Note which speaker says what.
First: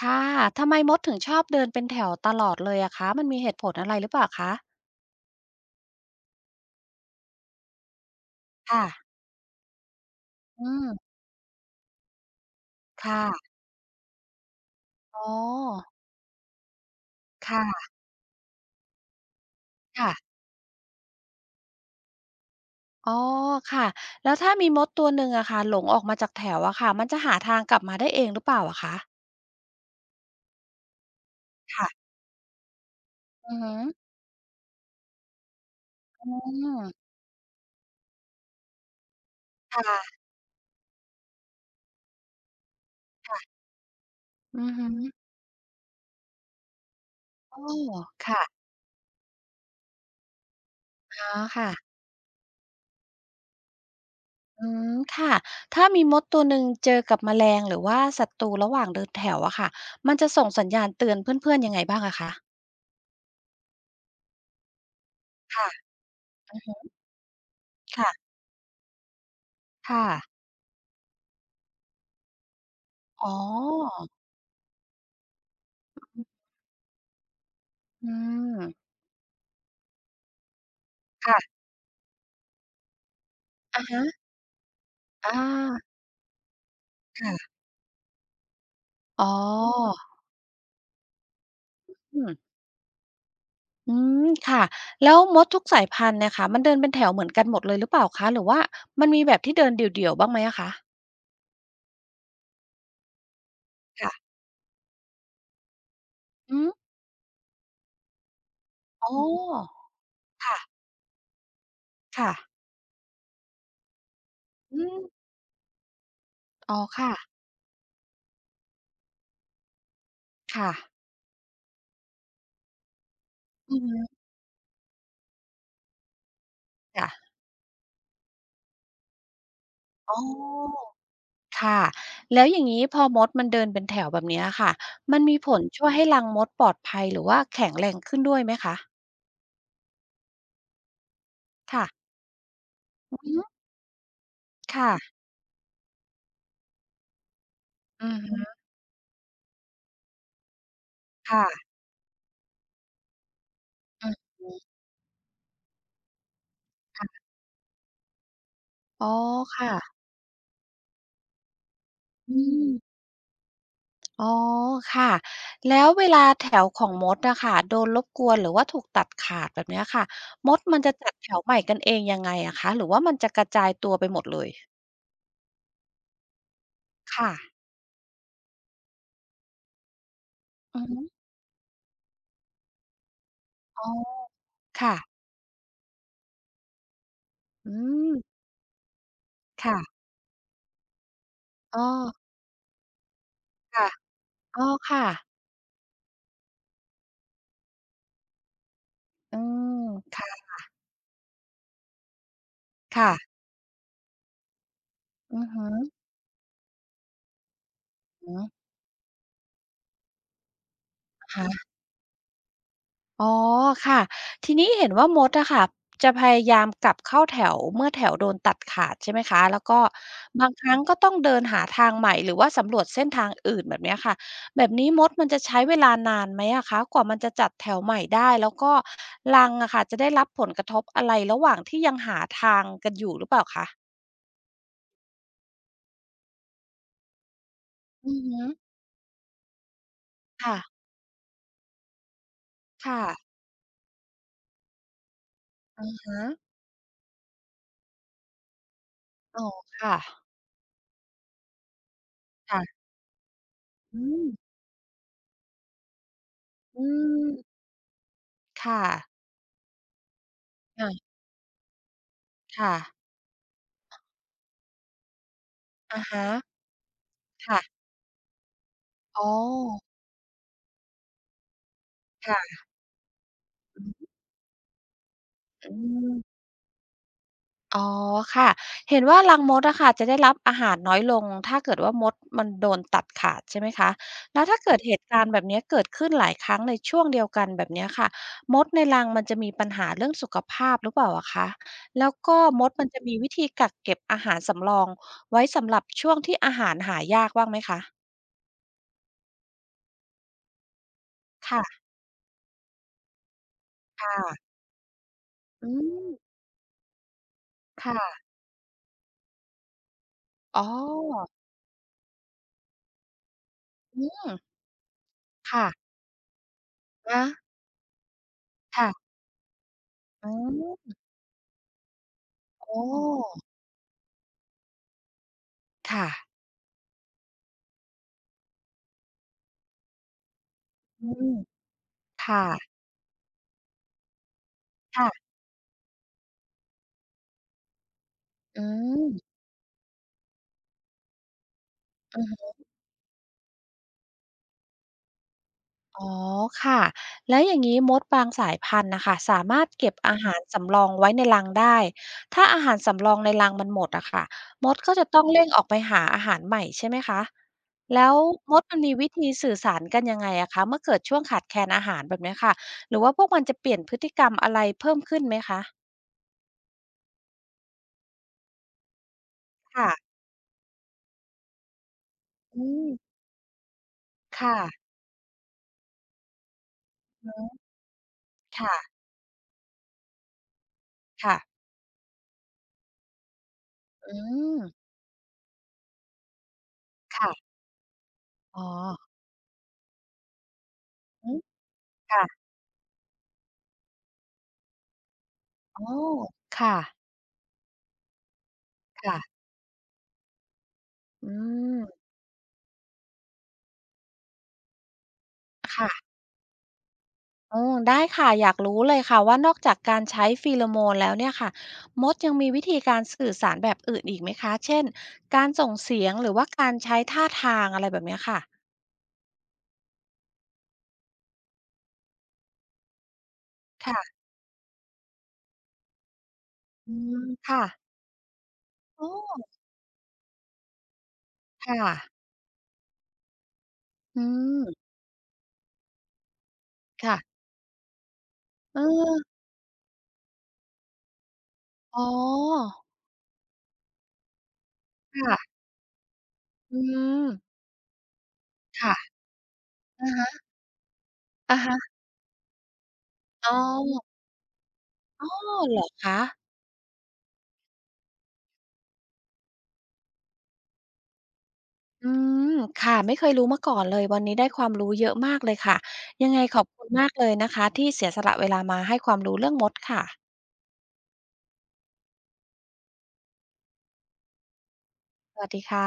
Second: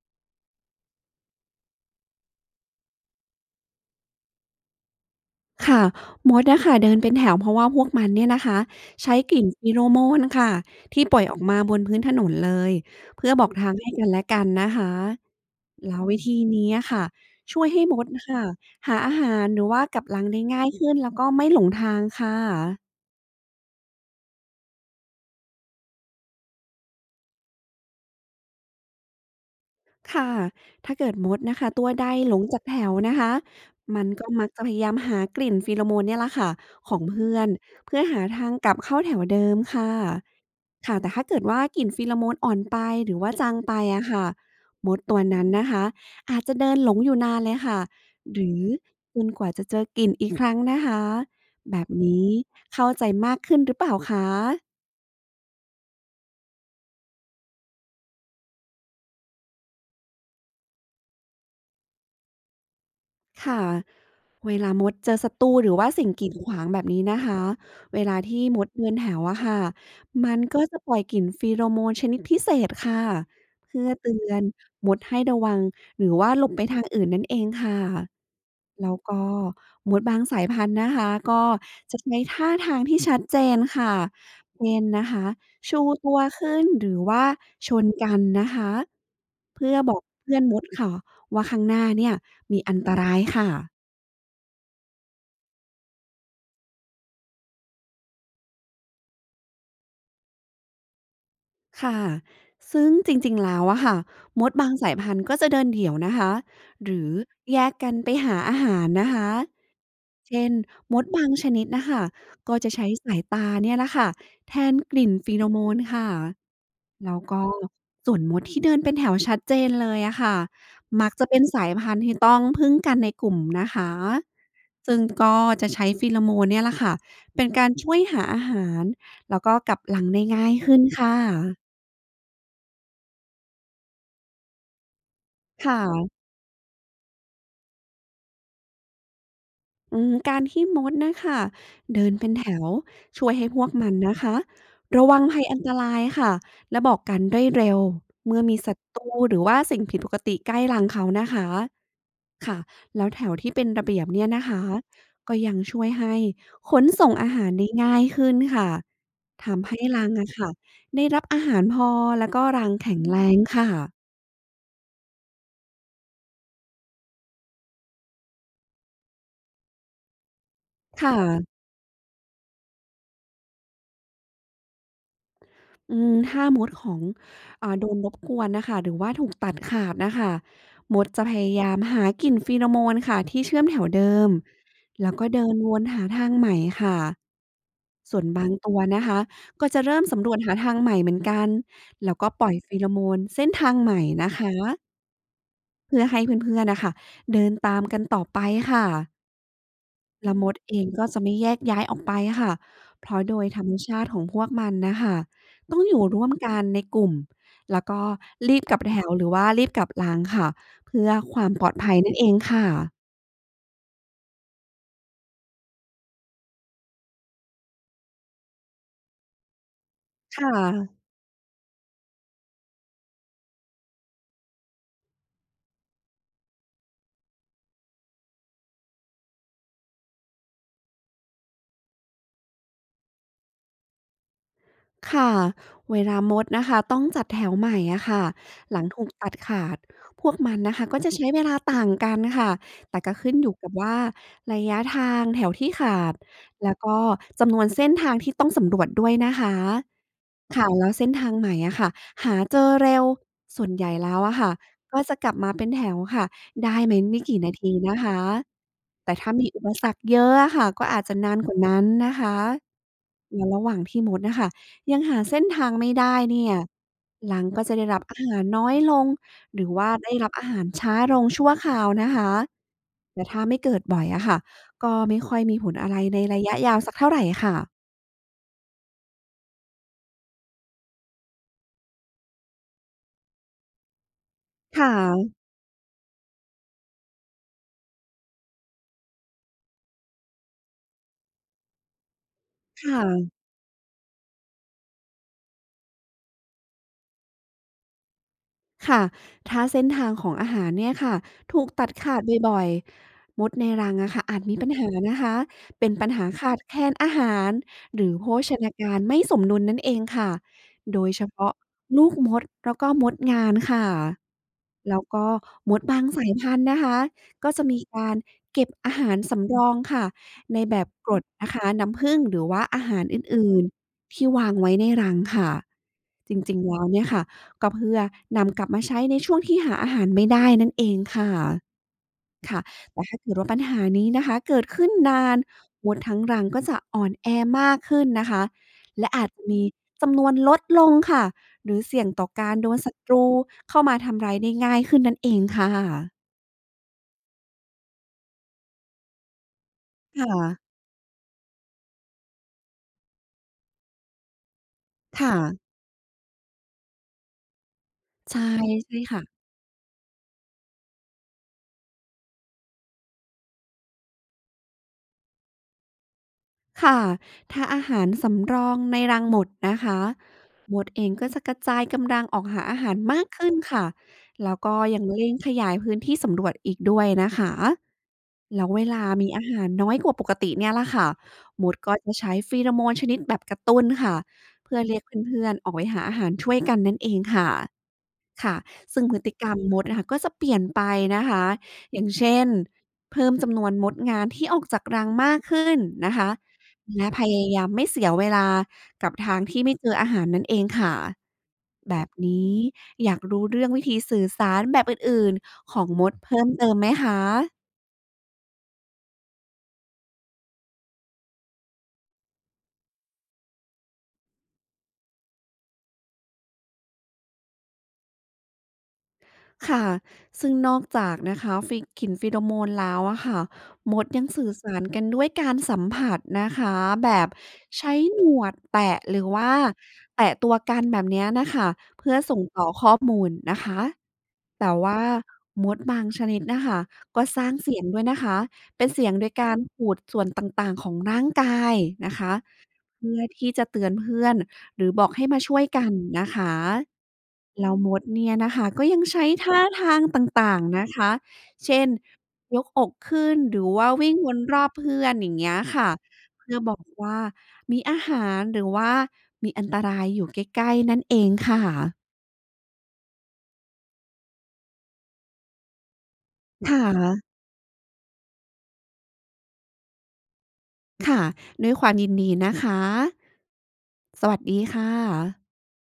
Speaker 1: ค่ะทำไมมดถึงชอบเดินเป็นแถวตลอดเลยอะคะมันมีเหตุผลอะไรหรือเปล่าคะ
Speaker 2: ค่ะมดอะค่ะเดินเป็นแถวเพราะว่าพวกมันเนี่ยนะคะ
Speaker 1: ค่ะ
Speaker 2: ใช้กลิ่นฟีโรโมนค่ะ
Speaker 1: อื
Speaker 2: ที่
Speaker 1: ม
Speaker 2: ปล่อยออกมาบนพื้นถนนเลยเพื่อบอก
Speaker 1: ค่ะ
Speaker 2: ทางให้กันและกันนะคะ
Speaker 1: อ๋อ
Speaker 2: แล้ววิธีนี้อะค่ะช่วยให้
Speaker 1: ค่ะ
Speaker 2: มดค่ะหาอาหารหรือว่ากับรัง
Speaker 1: ค่ะ
Speaker 2: ได้ง่ายขึ้นแล้วก็ไม่หลงทางค่ะ
Speaker 1: อ๋อค่ะ แล้วถ้ามีมดตัวหนึ่งอะค่ะหลงออกมาจากแถวอะค่ะมันจะหาทางกลับมาได้เองหรือเปล่าอะคะ
Speaker 2: ค่ะถ้าเกิดมดนะคะตัว
Speaker 1: ค่ะ
Speaker 2: ใดหลงจากแถวนะคะ
Speaker 1: อือฮึ
Speaker 2: มันก็มักจะพยายามหากลิ่นฟีโรโมนเนี่ย
Speaker 1: อื
Speaker 2: ละค่ะของ
Speaker 1: ม
Speaker 2: เพื่อนเพื่อหาทางกลับเข้าแถวเดิมค่ะ
Speaker 1: ค่ะ
Speaker 2: ค่ะแต่ถ้าเกิดว่ากลิ่นฟีโรโมนอ่อนไปหรือว่าจา
Speaker 1: ค่ะ
Speaker 2: งไปอะค่ะ
Speaker 1: อือฮึ
Speaker 2: มดตัวนั้นนะคะอาจจะเดินหลงอยู่นานเลย
Speaker 1: โอ้
Speaker 2: ค่ะ
Speaker 1: อ
Speaker 2: ห
Speaker 1: ค่ะ
Speaker 2: รือจนกว่าจะเจอกลิ่นอีกครั้งนะคะ
Speaker 1: อ๋อค่ะ
Speaker 2: แบบนี้เข้าใจมากขึ้นหรือเปล่าคะ
Speaker 1: อืมค่ะถ้ามีมดตัวหนึ่งเจอกับแมลงหรือว่าศัตรูระหว่างเดินแถวอะค่ะมันจะส่งสัญญาณเตือนเพื่อนๆยังไงบ้างอะคะ
Speaker 2: ค่ะเวลามดเจอศัตรูห
Speaker 1: ค่ะ
Speaker 2: รือว่าสิ่งกีดขวางแบบนี้นะคะเวลา
Speaker 1: ค่ะ
Speaker 2: ที่มดเดินแถวอะค่ะ
Speaker 1: ค่ะ
Speaker 2: มันก็จะปล่อยกลิ่นฟีโรโมนชนิดพิเศษค่ะ
Speaker 1: อ๋
Speaker 2: เพื่อ
Speaker 1: อ
Speaker 2: เตือนมดให้ระวังหรือว่าหลบไปทางอื่นนั่นเองค่ะ
Speaker 1: อืม
Speaker 2: แล้วก็มดบางสายพันธุ์นะคะก็
Speaker 1: ค่ะ
Speaker 2: จะใช้ท่าทางที่ชัดเจน
Speaker 1: อะ
Speaker 2: ค่ะ
Speaker 1: ฮะ
Speaker 2: เป็นนะคะ
Speaker 1: อา
Speaker 2: ชูตัวขึ้นหรือว่า
Speaker 1: ค่ะ
Speaker 2: ชนกันนะคะ
Speaker 1: อ๋อ
Speaker 2: เพื่อบอกเพื่อนมดค่ะ ว่าข้างหน้าเนี่ย
Speaker 1: อืม
Speaker 2: มีอันตรายค่ะ
Speaker 1: อืมค่ะ แล้วมดทุกสายพันธุ์เนี่ยค่ะมันเดินเป็นแถวเหมือนกันหมดเลยหรือเปล่าคะหรือว่ามันมีแบบที่เดินเดี่ยวๆบ้างไหมอะคะ
Speaker 2: ค่ะซึ่งจริงๆ แล้วอะค่ะ
Speaker 1: ค่ะ
Speaker 2: มดบางสายพันธุ์ก็จะเดินเดี่ยวนะคะ
Speaker 1: อืม
Speaker 2: หรือแยกกันไปหาอาหาร
Speaker 1: อ๋
Speaker 2: นะ
Speaker 1: อ
Speaker 2: คะ เช่น
Speaker 1: ค่ะ
Speaker 2: มดบางชนิดนะคะ
Speaker 1: ค่ะ
Speaker 2: ก็จะใช้สายตาเนี่ยแหละค่ะแทน
Speaker 1: อื
Speaker 2: ก
Speaker 1: ม
Speaker 2: ลิ่นฟีโรโมนค่ะ
Speaker 1: อ๋อค่ะ
Speaker 2: แล้วก็ส่วนมดที่เดินเป็นแถวชัดเจนเลยอะค่ะ
Speaker 1: ค่ะ
Speaker 2: มักจะเป็นสายพันธุ์ที่ต้องพึ่งกันในกลุ่มนะ
Speaker 1: อือ
Speaker 2: คะ
Speaker 1: ฮึ
Speaker 2: ซึ่งก็จะใช้ฟีโรโมนเนี่ยแหละค่ะ
Speaker 1: ค่ะ
Speaker 2: เป็นการช่วยหาอาหารแล้วก็กลับหลัง
Speaker 1: อ๋อ
Speaker 2: ได้ง่ายขึ้นค่ะ
Speaker 1: ค่ะแล้วอย่างงี้พอมดมันเดินเป็นแถวแบบเนี้ยค่ะ มันมีผล
Speaker 2: ค่ะ
Speaker 1: ช่วยให้รังมดปลอดภัยหรือว่าแข็งแรงขึ้นด้วยไหมคะ
Speaker 2: อืมการที่มดน่ะค่ะ
Speaker 1: ค่ะ
Speaker 2: เดินเป็นแถวช่ว
Speaker 1: อื
Speaker 2: ยให้พ
Speaker 1: ม
Speaker 2: วกมันนะคะระ
Speaker 1: ค่ะ
Speaker 2: วังภัยอันตรายค่ะและบอกกันได้เร็ว
Speaker 1: อือฮึ
Speaker 2: เมื่อมีศัตรูหรือว่าสิ่งผิดปกติใกล้รังเขานะคะ
Speaker 1: ค่ะ
Speaker 2: ค่ะแล้วแถวที่เป็นระเบีย
Speaker 1: อื
Speaker 2: บ
Speaker 1: อ
Speaker 2: เนี่ยนะคะ
Speaker 1: ฮึ
Speaker 2: ก็ยังช่วยให้ขนส่ง
Speaker 1: ค่ะ
Speaker 2: อาหารได้ง่ายขึ้นค่ะ
Speaker 1: อ๋อ
Speaker 2: ทำ
Speaker 1: ค่ะ
Speaker 2: ให้รังอะค่ะได้รับอาหารพอแล้ว
Speaker 1: อื
Speaker 2: ก็รั
Speaker 1: ม
Speaker 2: งแข็งแรงค่ะ
Speaker 1: อ๋อค่ะแล้วเวลาแถวของมดอะค่ะโดนรบกวนหรือว่าถูกตัดขาดแบบเนี้ยค่ะมดมันจะจั
Speaker 2: ค่ะ
Speaker 1: ดแถวใหม่กันเองยังไงอะคะหรือว่ามันจะกระจายตัวไปหมดเลย
Speaker 2: อืมถ้ามดของ
Speaker 1: ค่ะ
Speaker 2: โดนรบกวนน่ะค่ะหรือว่าถูกตัดขาดน่ะค่ะ
Speaker 1: อือ
Speaker 2: ม
Speaker 1: ฮึ
Speaker 2: ดจะพยายามหากลิ่นฟีโรโมนค่ะที่เชื่อมแถ
Speaker 1: อ๋
Speaker 2: ว
Speaker 1: อ
Speaker 2: เดิม
Speaker 1: ค่ะ
Speaker 2: แล้วก็เดินวนหาทางใหม่ค่ะ
Speaker 1: อืม
Speaker 2: ส่วนบางตัวนะคะก็จะเริ่
Speaker 1: ค่ะ
Speaker 2: มสำรวจหาทางใหม่เหมือนกัน
Speaker 1: อ้อ
Speaker 2: แล้วก็ปล่อยฟีโรโมนเส้นทาง
Speaker 1: ค่ะ
Speaker 2: ใหม่นะค
Speaker 1: อ้อ
Speaker 2: ะ
Speaker 1: ค่ะ
Speaker 2: เพื่อให้เพื่อนๆน่ะค่ะเดินตามกันต่อไปค่ะ
Speaker 1: อืม
Speaker 2: และ
Speaker 1: ค่ะ
Speaker 2: มดเองก็จะไม่แยกย้ายออกไปค่ะ เพ
Speaker 1: ค่ะ
Speaker 2: ราะโดยธรรมชาติของพวกมันนะค่ะ
Speaker 1: อือฮึ
Speaker 2: ต้องอยู่ร่วมกันในกลุ่มแล้วก็
Speaker 1: อือ
Speaker 2: รีบกลับแถวหรือว่ารีบกลับรังค่ะเพื่อ
Speaker 1: อะ
Speaker 2: ค
Speaker 1: ฮะ
Speaker 2: วามปลอดภัยนั่นเองค่ะ
Speaker 1: อ๋อค่ะทีนี้เห็นว่ามดอะค่ะจะพยายามกลับเข้าแถวเมื่อแถวโดนตัดขาดใช่ไหมคะแล้วก็
Speaker 2: ค่
Speaker 1: บางครั้งก็
Speaker 2: ะ
Speaker 1: ต้องเดินหาทางใหม่หรือว่าสำรวจเส้นทางอื่นแบบเนี้ยค่ะแบบนี้มดมันจะใช้เวลานานไหมอะคะกว่ามันจะจัดแถวใหม่ได้แล้วก็รังอะค่ะจะได้รับผลกระทบอะไรระหว่างที่ยังหาทางกันอยู่หรือเปล่าคะ
Speaker 2: ค่ะเวลามดนะคะต้องจัดแถวใหม่อะ
Speaker 1: อือ
Speaker 2: ค่ะ
Speaker 1: หือ
Speaker 2: หลังถูกตัดขาดพวกมั
Speaker 1: ค่ะ
Speaker 2: นนะคะก็จะใช้เวลาต่างกันค่ะแต่
Speaker 1: ค่ะ
Speaker 2: ก็ขึ้นอยู่กับว่าระยะทางแถวที่
Speaker 1: อะ
Speaker 2: ขาด
Speaker 1: ฮะ
Speaker 2: แล้วก็จำนวนเส้นทางที่ต้องสำรวจด้วยนะ
Speaker 1: อ๋อ
Speaker 2: คะ
Speaker 1: ค่ะ
Speaker 2: ค่ะแล้วเส้นทางใหม่อะค่ะหาเจอ
Speaker 1: ค่ะ
Speaker 2: เร็วส่วนใหญ่
Speaker 1: อื
Speaker 2: แล้ว
Speaker 1: ม
Speaker 2: อะค่ะก็จะกลับมาเป็นแถวค่ะได้
Speaker 1: อื
Speaker 2: ไม่
Speaker 1: ม
Speaker 2: กี่นาทีนะคะ
Speaker 1: ค่ะ
Speaker 2: แต่ถ้ามีอุปสรรคเยอะอะค่ะก็
Speaker 1: ค่ะ
Speaker 2: อาจจะนานกว่านั้นนะคะ
Speaker 1: ค่ะ
Speaker 2: แล้วระหว่างที่มดนะคะ ยังหาเส้นทางไม่
Speaker 1: อฮ
Speaker 2: ได้เนี่ย หลัง
Speaker 1: ค่า
Speaker 2: ก็
Speaker 1: ฮะ
Speaker 2: จะได้รับอาหารน้อยลง
Speaker 1: อ๋อ
Speaker 2: หรือว่าได้รับอาหารช้าลงชั่วคราวนะคะ
Speaker 1: ค่ะ
Speaker 2: แต่ถ้าไม่เกิดบ่อยอะค่ะก็ไม่ค่อยมีผ
Speaker 1: อื
Speaker 2: ลอะไร
Speaker 1: ม
Speaker 2: ในระยะยาวสักเท่าไร
Speaker 1: อ๋
Speaker 2: ค่ะ
Speaker 1: อค่ะเห็นว่ารังมดอะค่ะจะได้รับอาหารน้อยลง ถ้าเกิดว่ามดมันโดนตัดขาดใช่ไหมคะแล้วถ้าเกิด
Speaker 2: ค
Speaker 1: เหตุการณ์
Speaker 2: ่ะ
Speaker 1: แบบเนี้ยเกิดขึ้นหลายครั้งในช่วงเดียวกันแบบเนี้ยค่ะมดในรังมันจะมีปัญหาเรื่องสุขภาพหรือเปล่าอะคะแล้วก็มด
Speaker 2: ค
Speaker 1: มันจะมีวิ
Speaker 2: ่ะ
Speaker 1: ธีกักเก็บอาหารสำรองไว้สำหรับช่วงที่อาหารหายากบ้างไหมคะ
Speaker 2: ค่ะถ้าเส้นทางของอาหารเนี่ยค่ะถูก
Speaker 1: ค่ะ
Speaker 2: ตัดขาดบ่อยๆมดในรัง
Speaker 1: ค
Speaker 2: อะค่ะอาจ
Speaker 1: ่ะ
Speaker 2: มีปัญหานะคะ
Speaker 1: อื
Speaker 2: เป็น
Speaker 1: ม
Speaker 2: ปัญหาขาดแคลนอาหารหรื
Speaker 1: ค่ะ
Speaker 2: อโภชนาการไม่สมดุลนั่นเองค่ะ
Speaker 1: อ๋อ
Speaker 2: โดยเฉพาะลูกมดแล้วก็มดงานค่ะ
Speaker 1: อืม
Speaker 2: แล้วก็
Speaker 1: ค่ะ
Speaker 2: มดบางสายพันธุ์นะคะ
Speaker 1: อะ
Speaker 2: ก็จะมีการเก็บ
Speaker 1: ค่ะ
Speaker 2: อาหารสำรองค่ะ
Speaker 1: อื
Speaker 2: ในแบบ
Speaker 1: ม
Speaker 2: กรดนะคะน้ำผึ้งหรือว่า
Speaker 1: โอ
Speaker 2: อาหารอ
Speaker 1: ้
Speaker 2: ื่นๆที่วางไว้ในรังค่ะ
Speaker 1: ค่ะ
Speaker 2: จริงๆแล้วเนี่ยค่ะ ก็เพื่อนำกลับมาใช้ในช่วงที่หาอาหารไม่ได้นั่นเอง
Speaker 1: อื
Speaker 2: ค่ะ
Speaker 1: มค
Speaker 2: ค่ะ
Speaker 1: ่ะ
Speaker 2: แต่ถ้าเกิดว่าปัญหานี้นะคะเกิดขึ้นนา
Speaker 1: ค่ะ
Speaker 2: นมดทั้งรังก็จะอ่อนแอมากขึ้นนะคะ
Speaker 1: อื
Speaker 2: และอาจ
Speaker 1: ม
Speaker 2: จะมีจำนวนลดลงค่ะ หรือเสี่ยง
Speaker 1: อือ
Speaker 2: ต่อกา
Speaker 1: ฮึ
Speaker 2: รโดนศัตรูเข้ามาทำร้ายได้ง่ายขึ้นนั่นเองค่ะ
Speaker 1: อ๋อค่ะแล้วอย่างงี้มดบางสายพันธุ์น่ะค่ะสามารถเก็บอา
Speaker 2: ค
Speaker 1: หาร
Speaker 2: ่ะ
Speaker 1: สำรองไว้ในรังได้ถ้าอาหารสำรองในรังมันหมดอะค่ะมดก็จะต้อง
Speaker 2: ค่ะ
Speaker 1: เร่งออกไปหาอาหารใหม่ใช่ไหมคะแล้ว
Speaker 2: ใช่
Speaker 1: มดมันมี
Speaker 2: ใช่
Speaker 1: วิธี
Speaker 2: ค่ะ
Speaker 1: สื่อสารกันยังไงอะคะเมื่อเกิดช่วงขาดแคลนอาหารแบบเนี้ยค่ะหรือว่าพวกมันจะเปลี่ยนพฤติกรรมอะไรเพิ่มขึ้นไหมคะ
Speaker 2: ค่ะถ้าอาหารสำรองในรังหมดนะ
Speaker 1: ค่ะ
Speaker 2: คะมดเองก็จะกระจายกำลังออกหา
Speaker 1: อื
Speaker 2: อา
Speaker 1: ม
Speaker 2: หารมากขึ้นค่ะแล้
Speaker 1: ค่ะ
Speaker 2: วก็ยังเร่งขยายพื้นที่สำรวจอีกด้วย
Speaker 1: อื
Speaker 2: นะ
Speaker 1: ม
Speaker 2: คะแล้ว
Speaker 1: ค่ะ
Speaker 2: เวลามีอาหารน้อยกว่าปกติเนี่ยล่ะค่ะ
Speaker 1: ค่ะ
Speaker 2: มดก็จะใช้ฟีโรโมนชนิดแบบกระตุ้นค่ะ
Speaker 1: อืม
Speaker 2: เพื่อเรียกเพื่อนๆออกไปหาอาหารช่วยกันนั่นเองค่ะ
Speaker 1: ค่ะ
Speaker 2: ค่ะ
Speaker 1: อ๋อ
Speaker 2: ซึ่งพฤติกรรมมดนะคะก็จะเปลี่ยนไปนะ
Speaker 1: อืม
Speaker 2: คะอย่างเช่
Speaker 1: ค่ะ
Speaker 2: นเพิ่มจำนวนมดงานที่ออกจากรังมากขึ้น
Speaker 1: อ๋อ
Speaker 2: นะคะ
Speaker 1: ค่ะ
Speaker 2: และพยายามไม่เสียเวลากับทาง
Speaker 1: ค่ะ
Speaker 2: ที่ไม่เจออาหารนั่นเองค่ะ
Speaker 1: อื
Speaker 2: แบ
Speaker 1: ม
Speaker 2: บนี้อยากรู้เรื่องวิธีสื่อสารแบบอื่นๆของม
Speaker 1: ค่ะ
Speaker 2: ดเพิ่มเติมไหมคะ
Speaker 1: เออได้ค่ะอยากรู้เลยค่ะว่านอกจากการใช้ฟีโรโมนแล้วเนี่ยค่ะมดยังมีวิธีการสื่อสารแบบอื่นอีกไหมคะ เช่น การส่งเสียงหรือว่าการใช้ท่าทางอะไรแบบเนี้ยค่ะ
Speaker 2: ค่ะซึ่งนอกจากนะคะกลิ่นฟีโรโมนแล้วอะค่ะมด
Speaker 1: ค่ะ
Speaker 2: ยังสื่อสารกันด้วยการสัมผัสนะคะ
Speaker 1: อื
Speaker 2: แบ
Speaker 1: ม
Speaker 2: บ
Speaker 1: ค่ะ
Speaker 2: ใช้หนวดแตะ
Speaker 1: อ๋
Speaker 2: หรือว่า
Speaker 1: อ
Speaker 2: แตะตัวกันแบบเนี้ยน่ะค่ะ
Speaker 1: ค่ะ
Speaker 2: เพื่อส่งต่อข้อมูลนะคะ
Speaker 1: อืม
Speaker 2: แต่ว่ามดบางชนิดน่ะค่ะ
Speaker 1: ค่ะ
Speaker 2: ก็สร้างเสียงด้วยนะคะ
Speaker 1: เอ
Speaker 2: เป็นเสีย
Speaker 1: อ
Speaker 2: งโดยการขูดส่วนต่างๆของร่างกาย
Speaker 1: อ๋
Speaker 2: นะคะ
Speaker 1: อ
Speaker 2: เพื่อที่จะเตือนเพื่อน หรือบอกให้มา
Speaker 1: ค่ะ
Speaker 2: ช่วยกันนะคะ
Speaker 1: อืม
Speaker 2: แล้วมดเนี่ยนะคะก็ยัง
Speaker 1: ค่ะ
Speaker 2: ใช้ท่าทาง
Speaker 1: อะ
Speaker 2: ต
Speaker 1: ฮะ
Speaker 2: ่างๆนะคะ
Speaker 1: อะฮะ
Speaker 2: เช่นยกอกขึ้น
Speaker 1: อ๋
Speaker 2: หรือว่า
Speaker 1: อ
Speaker 2: วิ่งวนรอบเพื่อน
Speaker 1: อ้
Speaker 2: อ
Speaker 1: อ
Speaker 2: ย่างเงี้ย
Speaker 1: เหรอ
Speaker 2: ค่ะ
Speaker 1: คะ
Speaker 2: เพื่อบอกว่ามีอาหารหรือว่ามีอันตรายอยู่ใกล้ๆนั่นเองค่ะ
Speaker 1: อืม ค่ะ ไม่เคยรู้มาก่อนเลย วันนี้ได้ความรู้เยอะมากเลยค่ะ ยังไงขอบ
Speaker 2: ค่
Speaker 1: คุณมากเลย
Speaker 2: ะ
Speaker 1: นะคะที่เสียสละเวลามาให้ความรู้เรื่องมดค่ะ
Speaker 2: ค่ะด้วยความยินดีนะคะ สวัสดีค่ะ
Speaker 1: สวัสดีค่ะ